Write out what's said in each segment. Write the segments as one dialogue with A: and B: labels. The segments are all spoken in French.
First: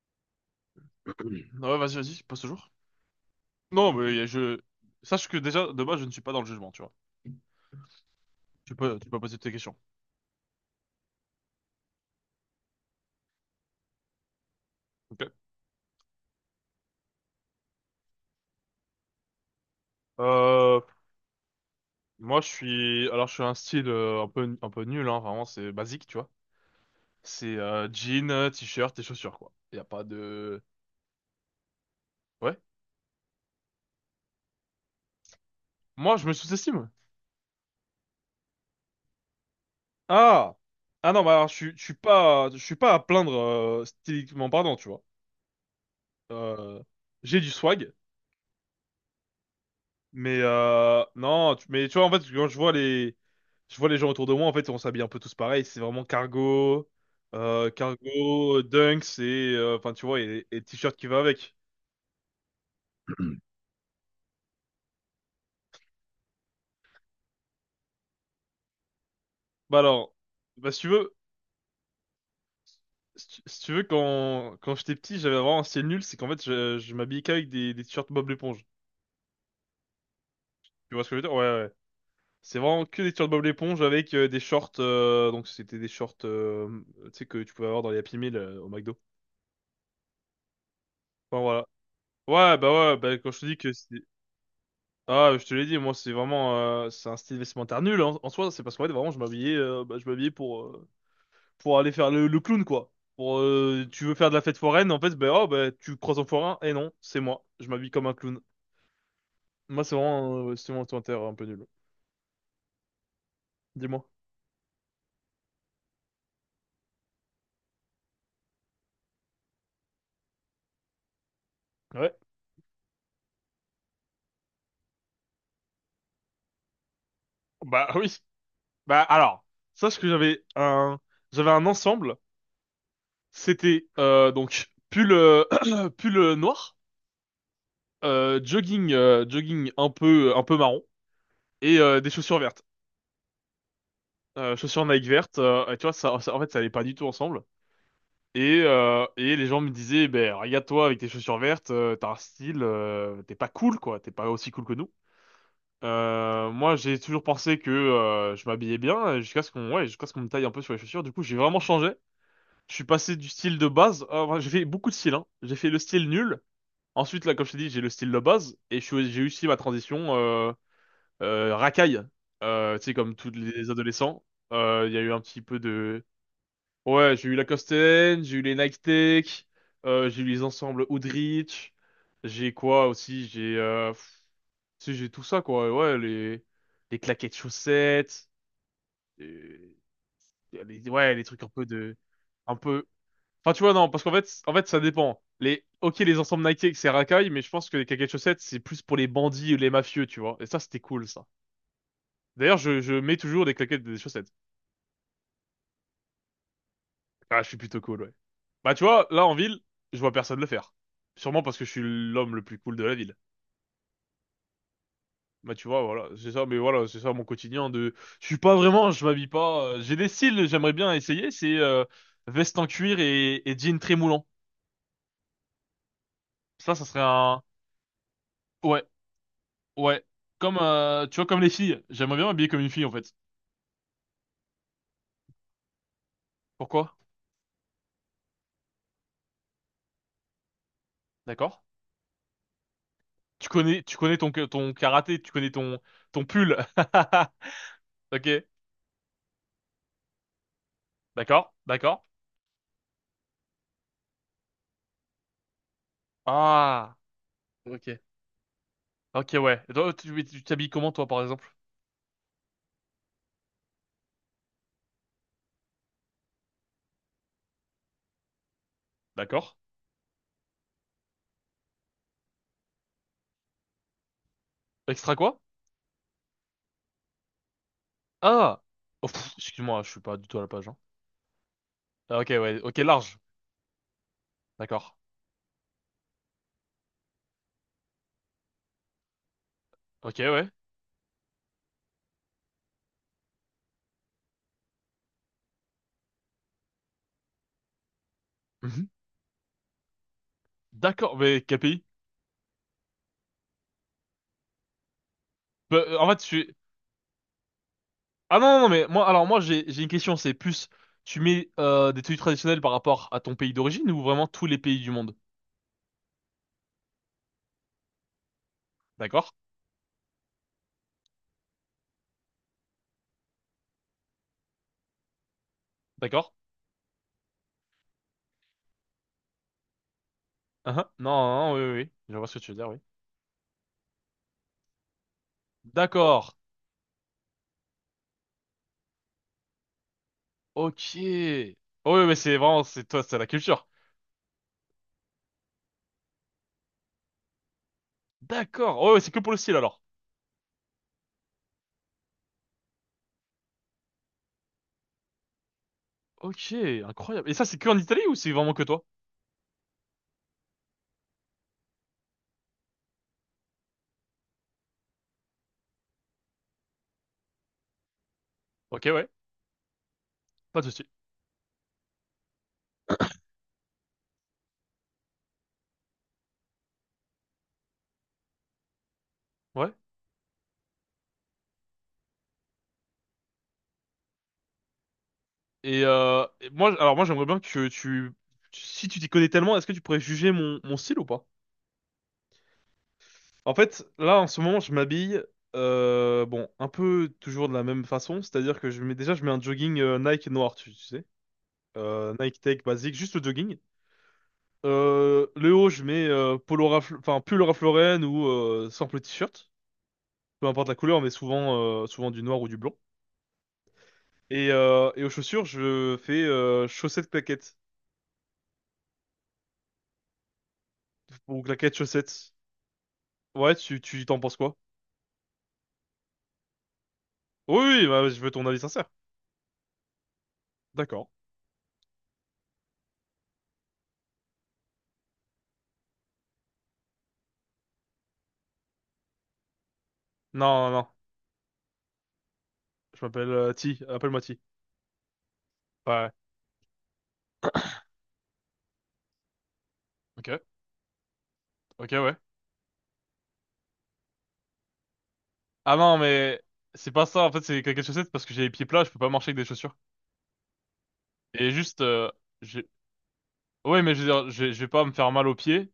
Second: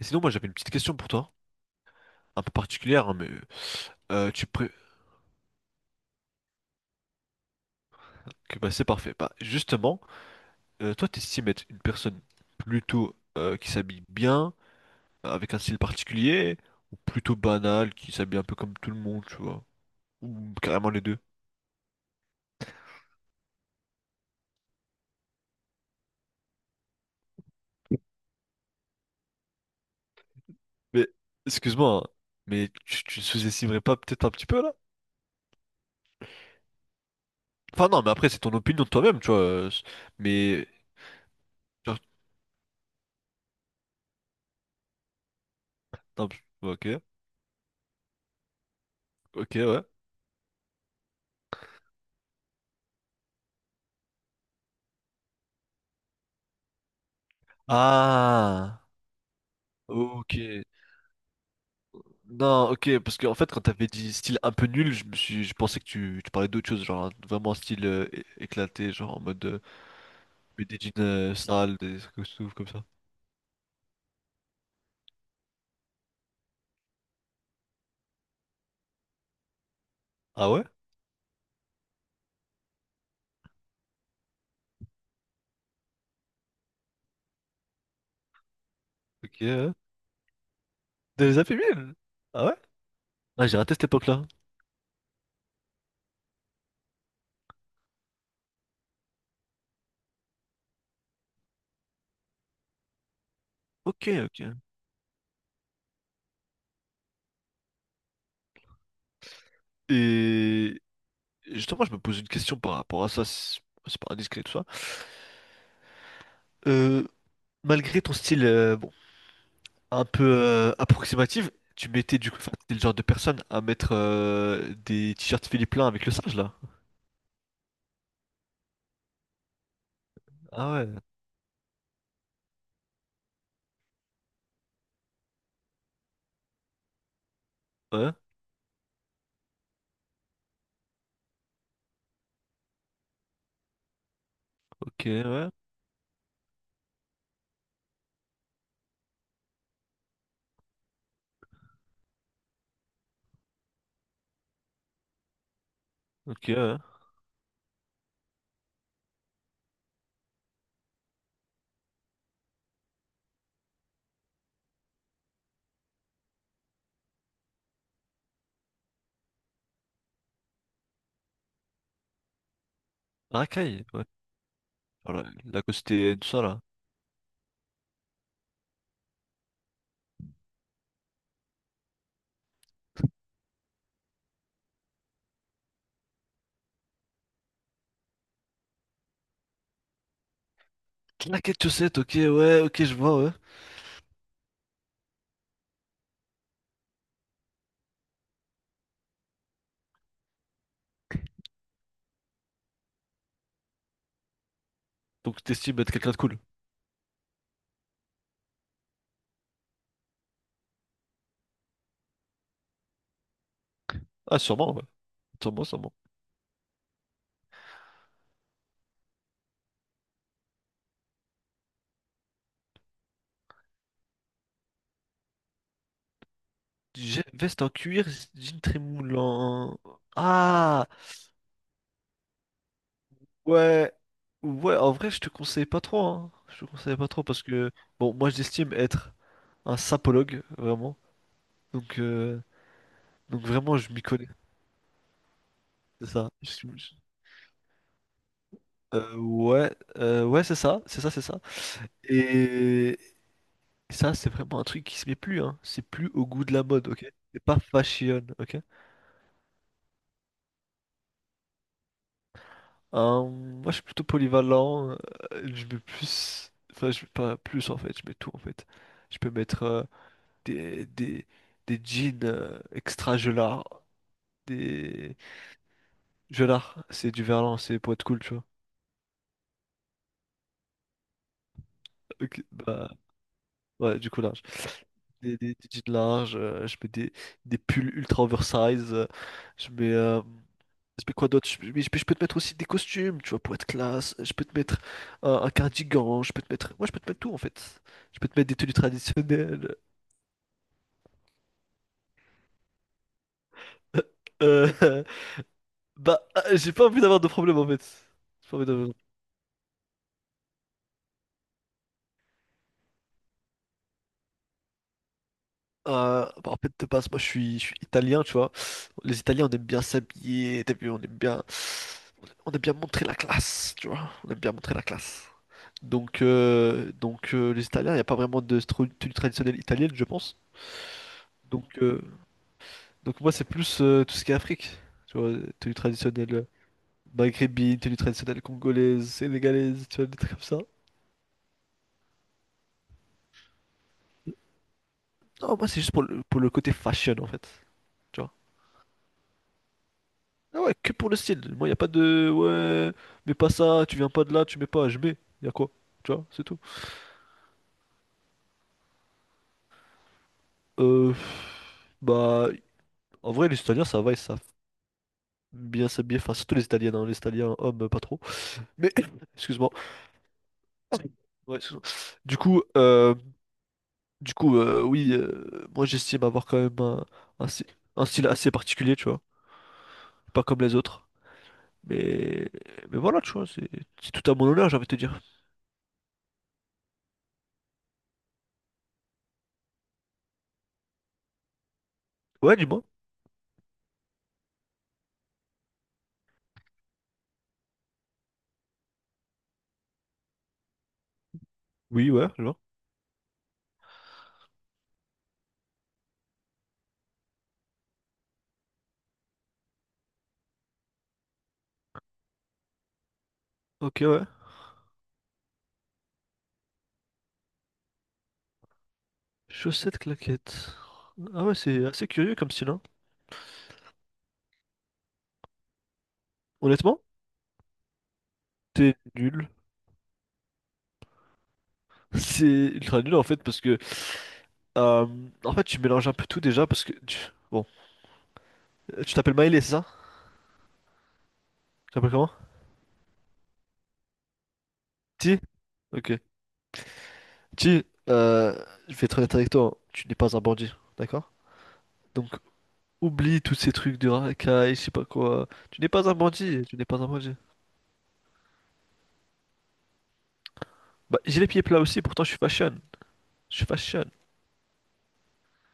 A: Et sinon, moi, j'avais une petite question pour toi,
B: Ouais, vas-y, vas-y, passe
A: un peu
B: toujours.
A: particulière, hein, mais
B: Non, mais
A: tu
B: je...
A: pré...
B: Sache que déjà, de base, je ne suis pas dans le jugement, tu vois.
A: que, bah,
B: Tu
A: c'est
B: peux, tu
A: parfait.
B: peux
A: Bah,
B: poser tes questions.
A: justement, toi, t'estimes être une personne plutôt qui s'habille bien,
B: Ok.
A: avec un style particulier, ou plutôt banale, qui s'habille un peu comme tout le monde, tu vois, ou
B: Euh,
A: carrément les deux.
B: moi, je suis... Alors, je suis un style un peu nul, hein, vraiment, c'est basique, tu vois. C'est jean, t-shirt et chaussures, quoi. Il a pas de...
A: Mais, excuse-moi, hein,
B: Ouais.
A: mais tu sous-estimerais pas peut-être un petit peu là?
B: Moi, je me sous-estime.
A: Enfin, non, mais après, c'est ton opinion de toi-même, tu vois. C'est-
B: Ah!
A: mais,
B: Ah non, bah alors, je suis, je suis
A: genre,
B: pas, je suis pas à plaindre, styliquement parlant, tu vois.
A: non,
B: Euh,
A: ok,
B: j'ai du swag.
A: ok, ouais.
B: Mais non, mais tu vois, en fait, quand je vois je vois les gens autour de moi, en fait, on s'habille un peu tous pareil. C'est vraiment cargo, cargo,
A: Ah,
B: dunks et enfin, tu vois, et
A: ok.
B: t-shirt qui va avec.
A: Non, ok, parce que en fait, quand t'avais dit style un peu nul, je pensais que tu parlais d'autre chose, genre vraiment style éclaté, genre en mode
B: Bah alors,
A: mais
B: bah
A: des
B: si tu
A: jeans
B: veux,
A: sales, des trucs comme ça.
B: si tu veux, quand j'étais petit, j'avais vraiment un style nul, c'est qu'en fait, je m'habillais qu'avec des t-shirts Bob l'éponge.
A: Ah ouais?
B: Tu vois ce que je veux dire? Ouais, ouais. C'est vraiment que des t-shirts Bob l'éponge avec des shorts, donc c'était des shorts, tu sais, que tu pouvais avoir dans les Happy Meal au McDo.
A: Ok. Dans les
B: Enfin voilà.
A: affaiblir? Ah ouais?
B: Ouais, bah quand je te
A: Ah,
B: dis
A: j'ai
B: que
A: raté cette
B: c'est...
A: époque-là.
B: Ah, je te l'ai dit, moi, c'est vraiment, c'est un style vestimentaire nul, hein, en soi. C'est parce qu'en fait, vraiment, je m'habillais, bah, je m'habillais pour aller faire le clown, quoi. Pour, tu
A: Ok,
B: veux faire de la fête
A: ok.
B: foraine, en fait, ben, oh, ben, tu croises un forain, et non, c'est moi. Je m'habille comme un clown. Moi, c'est vraiment, c'est mon
A: Et
B: vestimentaire un peu nul.
A: justement, je me pose une question par rapport à ça, c'est
B: Dis-moi.
A: pas indiscret tout ça. Euh, Malgré ton style bon, un peu approximatif, tu
B: Ouais.
A: mettais du coup, enfin, t'es le genre de personne à mettre des t-shirts Philippe Plein avec le singe là.
B: Bah oui. Bah alors, sache que
A: Ah ouais.
B: j'avais un ensemble. C'était, donc, pull, pull noir,
A: Ouais,
B: jogging, jogging un peu marron, et des chaussures vertes. Chaussures
A: ok,
B: Nike vertes,
A: ouais,
B: et tu vois, ça- en fait, ça allait pas du tout ensemble. Et les gens me disaient, ben, regarde-toi avec tes chaussures vertes, t'as un style, t'es pas cool, quoi, t'es pas aussi cool que nous.
A: ok,
B: Moi,
A: ouais.
B: j'ai toujours pensé que je m'habillais bien, jusqu'à ce qu'on ouais, jusqu'à ce qu'on me taille un peu sur les chaussures. Du coup, j'ai vraiment changé. Je suis passé du style de base, enfin, j'ai fait beaucoup de styles, hein. J'ai fait le style nul. Ensuite, là, comme je t'ai dit, j'ai le style de base, et je suis- j'ai eu aussi ma transition racaille. Tu sais, comme tous les
A: Racaille, ouais.
B: adolescents, il y a eu un
A: Alors, la,
B: petit peu
A: la
B: de
A: Costé, tout ça, là.
B: ouais, j'ai eu la N, j'ai eu les Nike Tech, j'ai eu les ensembles Hoodrich, j'ai quoi aussi, j'ai tu sais, j'ai tout ça quoi, ouais, les claquettes chaussettes, euh, les, ouais, les
A: La
B: trucs un
A: quête
B: peu de
A: chaussette, ok,
B: un
A: ouais, ok,
B: peu
A: je vois, ouais.
B: enfin tu vois non, parce qu'en fait en fait, ça dépend. Les OK, les ensembles Nike Tech, c'est racaille, mais je pense que les claquettes chaussettes c'est plus pour les bandits ou les mafieux, tu vois. Et ça c'était cool, ça. D'ailleurs, je mets toujours des claquettes et des chaussettes.
A: Donc, t'estimes être quelqu'un de cool.
B: Ah, je suis plutôt cool, ouais. Bah, tu vois, là, en ville, je vois personne le faire. Sûrement parce que je suis l'homme le plus cool de la ville.
A: Ah, sûrement, ouais.
B: Bah,
A: Sûrement,
B: tu vois,
A: sûrement.
B: voilà, c'est ça, mais voilà, c'est ça mon quotidien de... Je suis pas vraiment, je m'habille pas... j'ai des styles, j'aimerais bien essayer, c'est veste en cuir et jean très moulant. Ça serait
A: J'ai-
B: un...
A: Veste en cuir, jean très
B: Ouais,
A: moulant.
B: ouais. Comme,
A: Ah,
B: tu vois, comme les filles. J'aimerais bien m'habiller comme une fille, en fait.
A: ouais. Ouais, en vrai, je te conseille pas trop, hein. Je te
B: Pourquoi?
A: conseille pas trop parce que, bon, moi, j'estime être un sapologue, vraiment.
B: D'accord?
A: Donc, euh, donc vraiment, je
B: Tu
A: m'y
B: connais
A: connais.
B: ton, ton karaté, tu connais ton,
A: C'est
B: ton
A: ça. Je
B: pull.
A: suis- je-
B: Ok,
A: Ouais, c'est ça, c'est ça, c'est ça.
B: d'accord, d'accord.
A: Et, Et ça, c'est vraiment un truc qui se met plus, hein. C'est plus au goût de la mode,
B: Ah,
A: ok? C'est pas
B: ok.
A: fashion, ok?
B: Ok, ouais. Et toi, tu t'habilles comment, toi, par exemple?
A: Moi, je suis plutôt polyvalent. Je mets plus... Enfin, je mets pas plus, en fait. Je mets tout, en fait. Je peux
B: D'accord?
A: mettre des, des, des jeans extra gelards.
B: Extra
A: Des...
B: quoi?
A: Gelards, c'est du verlan, c'est pour être cool, tu vois.
B: Ah! Oh, pff, excuse-moi, je suis pas du tout à la page, hein. Ah, ok,
A: Ok,
B: ouais. Ok,
A: bah,
B: large.
A: ouais, du coup, large.
B: D'accord.
A: Des jeans larges, je mets des pulls ultra oversize. Je mets...
B: Ok,
A: euh,
B: ouais.
A: Mais quoi d'autre? Mais je peux te mettre aussi des costumes, tu vois, pour être classe. Je peux te mettre un cardigan. Je peux te mettre. Moi, je peux te mettre tout, en fait. Je peux te mettre des tenues
B: Mhm.
A: traditionnelles.
B: D'accord, mais quel pays?
A: Euh,
B: Bah, en
A: Bah,
B: fait, je suis...
A: j'ai pas envie d'avoir de problème, en fait.
B: Ah non,
A: J'ai pas
B: non,
A: envie
B: non, mais
A: d'avoir-
B: moi, alors moi, j'ai une question, c'est plus, tu mets des tenues traditionnelles par rapport à ton pays d'origine ou vraiment tous les pays du monde?
A: Bah, en fait, de base, moi, je suis italien, tu vois. Les
B: D'accord?
A: Italiens, on aime bien s'habiller. T'as vu, on aime bien. On aime bien montrer la classe, tu vois. On aime bien montrer la classe.
B: D'accord?
A: Les Italiens, il n'y a pas vraiment de tenue traditionnelle italienne, je pense.
B: Ah, ah. Non, non, non, oui,
A: Donc,
B: oui, oui.
A: euh,
B: Je vois ce que tu veux dire, oui.
A: Donc moi c'est plus tout ce qui est Afrique, tu vois, tenue
B: D'accord.
A: traditionnelle maghrébine, tenue traditionnelle congolaise, sénégalaise, tu vois, des trucs comme ça.
B: Ok. Oh, oui, mais c'est vraiment, c'est toi, c'est la culture.
A: Non, moi c'est juste pour pour le côté fashion en fait, tu vois.
B: D'accord. Oh, oui, c'est que pour le style, alors.
A: Ah ouais, que pour le style. Moi y a pas de ouais, mets pas ça, tu viens pas de là, tu mets pas, je mets. Y a quoi? Tu vois, c'est
B: Ok,
A: tout.
B: incroyable. Et ça, c'est que en Italie ou c'est vraiment que toi?
A: Euh, bah, En vrai les Italiens ça va, ils savent bien s'habiller, enfin surtout les Italiens, hein, les Italiens hommes pas trop.
B: Ok,
A: Mais
B: ouais,
A: excuse-moi.
B: pas de souci.
A: Ouais, excuse-moi. Du coup, euh, Du coup, oui, moi j'estime avoir quand même un un style assez particulier, tu vois.
B: Ouais.
A: Pas comme les autres. Mais, mais voilà, tu vois, c'est tout à mon honneur, j'ai envie de te dire.
B: Et moi, alors moi, j'aimerais bien que tu- si tu t'y connais tellement, est-ce que tu pourrais juger mon, mon style ou pas?
A: Ouais, dis-moi.
B: En fait, là, en ce moment, je m'habille, bon, un peu toujours de la même façon, c'est-à-dire que je mets déjà, je mets un jogging Nike noir, tu sais,
A: Oui, ouais,
B: Nike
A: genre.
B: Tech basique, juste le jogging. Le haut, je mets polo Ralph- enfin pull Ralph Lauren ou simple t-shirt, peu importe la couleur, mais souvent, souvent du noir ou du blanc.
A: Ok, ouais.
B: Et aux chaussures, je fais chaussettes claquettes.
A: Chaussettes claquettes.
B: Ou
A: Ah ouais,
B: claquettes
A: c'est assez
B: chaussettes.
A: curieux comme style, hein.
B: Ouais, tu t'en penses quoi?
A: Honnêtement,
B: Oui, oui, bah, je veux ton avis sincère.
A: c'est nul.
B: D'accord.
A: C'est ultra nul en fait, parce que. euh, en fait, tu mélanges un peu tout déjà, parce que. Tu- Bon. Tu t'appelles Maïlé, c'est ça?
B: Non, non, non.
A: Tu t'appelles comment?
B: Je m'appelle T. Appelle-moi T.
A: Ti? Ok.
B: Ouais.
A: Ti, je vais être honnête avec toi, hein. Tu n'es
B: Ok,
A: pas un bandit, d'accord?
B: ok, ouais.
A: Donc. Oublie tous ces trucs de racaille, je sais pas quoi.
B: Ah
A: Tu n'es
B: non,
A: pas un
B: mais
A: bandit, tu n'es
B: c'est
A: pas
B: pas
A: un
B: ça. En
A: bandit.
B: fait, c'est claquettes chaussettes parce que j'ai les pieds plats, je peux pas marcher avec des chaussures.
A: Bah, j'ai les
B: Et
A: pieds
B: juste,
A: plats aussi, pourtant je suis
B: j'ai...
A: fashion. Je suis
B: Ouais, mais je
A: fashion.
B: veux dire, je vais pas me faire mal aux pieds.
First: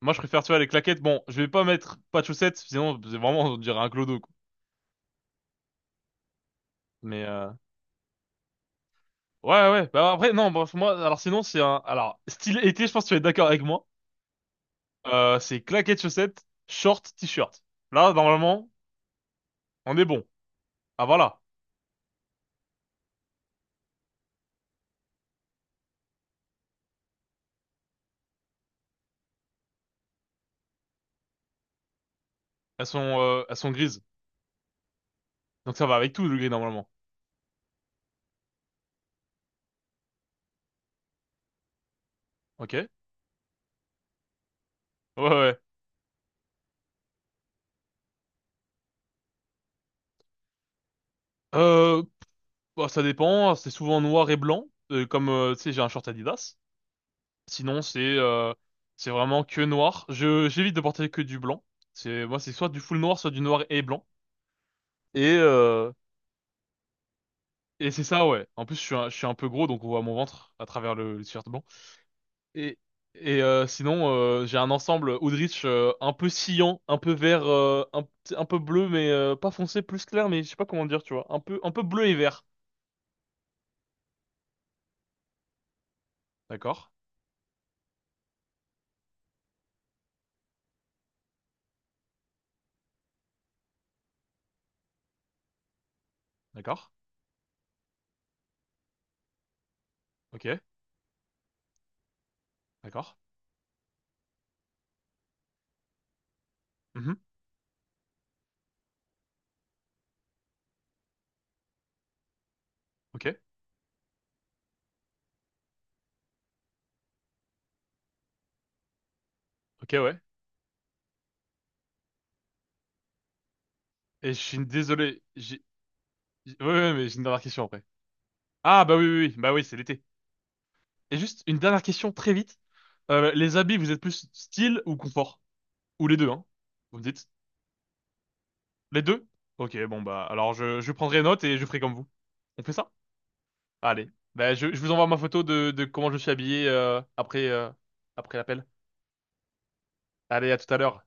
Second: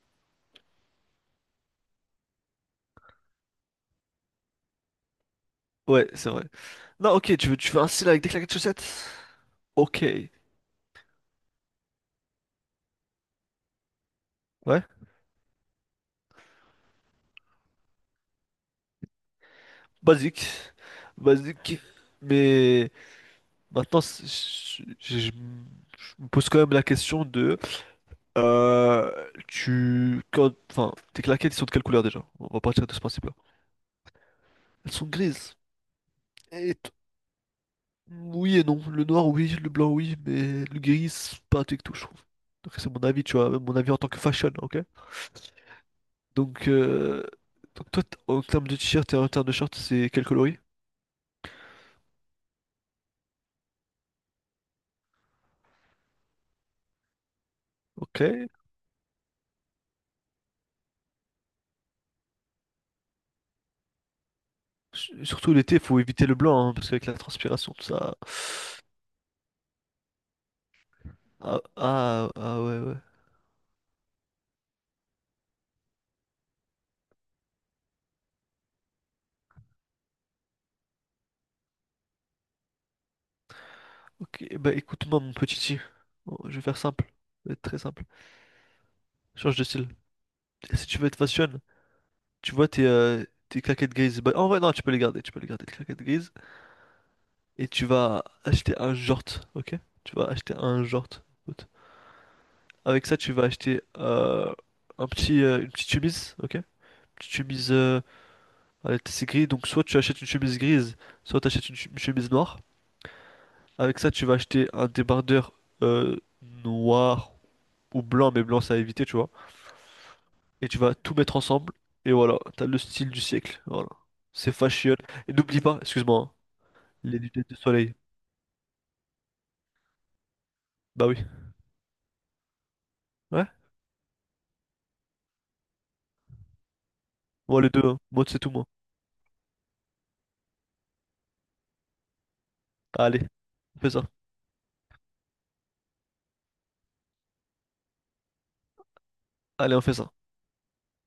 B: Moi, je préfère, tu vois, les claquettes. Bon, je vais pas mettre pas de chaussettes, sinon, c'est vraiment, on dirait un clodo, quoi.
A: Ouais, c'est vrai. Non,
B: Mais...
A: ok, tu veux un style avec des claquettes de chaussettes?
B: ouais, ouais, ouais.
A: Ok.
B: Bah après, non, bref, moi, alors sinon, c'est un... Alors, style été, je pense que tu vas être d'accord avec moi.
A: Ouais,
B: C'est claquettes, chaussettes, shorts t-shirt. Là, normalement, on est bon.
A: basique.
B: Ah, voilà.
A: Basique. Mais maintenant, je me pose quand même la question de... tu... quand- enfin, tes claquettes, ils sont de quelle couleur déjà? On va partir de ce principe-là.
B: Elles sont grises.
A: Elles sont grises.
B: Donc ça va avec tout, le gris,
A: Et
B: normalement.
A: oui et non. Le noir, oui. Le blanc, oui. Mais le gris, c'est pas un tout, je trouve.
B: Ok?
A: Donc
B: Ouais,
A: c'est mon avis, tu vois. Mon avis en tant que fashion, ok?
B: ouais.
A: Donc, euh, donc toi, t- en termes de t-shirt et en termes de short, c'est quel coloris?
B: Euh, bah, ça dépend. C'est souvent noir et blanc. Comme, tu sais, j'ai un short Adidas. Sinon,
A: Ok. S-
B: c'est vraiment que noir. J'évite de porter que du blanc. C'est, moi, c'est soit du full noir, soit du noir et blanc. Et,
A: Surtout l'été, il
B: euh,
A: faut éviter le blanc, hein, parce qu'avec la transpiration, tout
B: Et c'est
A: ça...
B: ça, ouais. En plus, je suis un peu gros, donc on voit mon ventre à travers le t-shirt
A: Ah,
B: blanc.
A: ah, ah,
B: Et,
A: ouais, ouais.
B: et sinon, j'ai un ensemble Oudrich un peu sciant, un peu vert, un, p- un peu bleu, mais pas foncé, plus clair, mais je sais pas comment dire, tu vois. Un peu bleu et vert.
A: Ok, bah écoute-moi, mon petit T. Bon, je vais faire
B: D'accord,
A: simple. Je vais être très simple. Change de style. Si tu veux être fashion, tu vois tes claquettes grises. Bah, en vrai, non, tu peux les garder. Tu peux les garder, tes claquettes grises.
B: d'accord,
A: Et tu vas acheter un short, ok? Tu vas acheter
B: ok,
A: un short, écoute. Avec
B: d'accord.
A: ça, tu vas acheter un petit, une petite chemise, ok? Une
B: Mhm.
A: petite chemise, allez, c'est gris, donc soit tu achètes une chemise grise, soit tu achètes une chemise noire.
B: Ok,
A: Avec ça, tu vas acheter un débardeur noir ou blanc, mais blanc, c'est à éviter, tu vois.
B: ok, ouais.
A: Et tu vas tout mettre ensemble, et voilà, t'as le style du siècle, voilà.
B: Et je
A: C'est
B: suis
A: fashion.
B: désolé,
A: Et n'oublie pas, excuse-moi, hein,
B: j'ai- Ouais, ouais, mais j'ai
A: les
B: une dernière
A: lunettes de
B: question après.
A: soleil.
B: Ah, bah oui, oui, oui, bah oui, c'est l'été.
A: Bah
B: Et
A: oui.
B: juste une dernière question, très vite.
A: Ouais?
B: Les habits, vous êtes plus style ou confort? Ou les deux, hein? Vous me dites?
A: Moi, les deux, hein. Moi, c'est tout, moi.
B: Les deux? Ok, bon bah alors je prendrai note et je ferai comme vous. On fait ça?
A: Allez, on fait ça.
B: Allez. Bah je vous envoie ma photo de comment je suis habillé après, après l'appel.
A: Allez, on fait ça.
B: Allez, à tout à l'heure.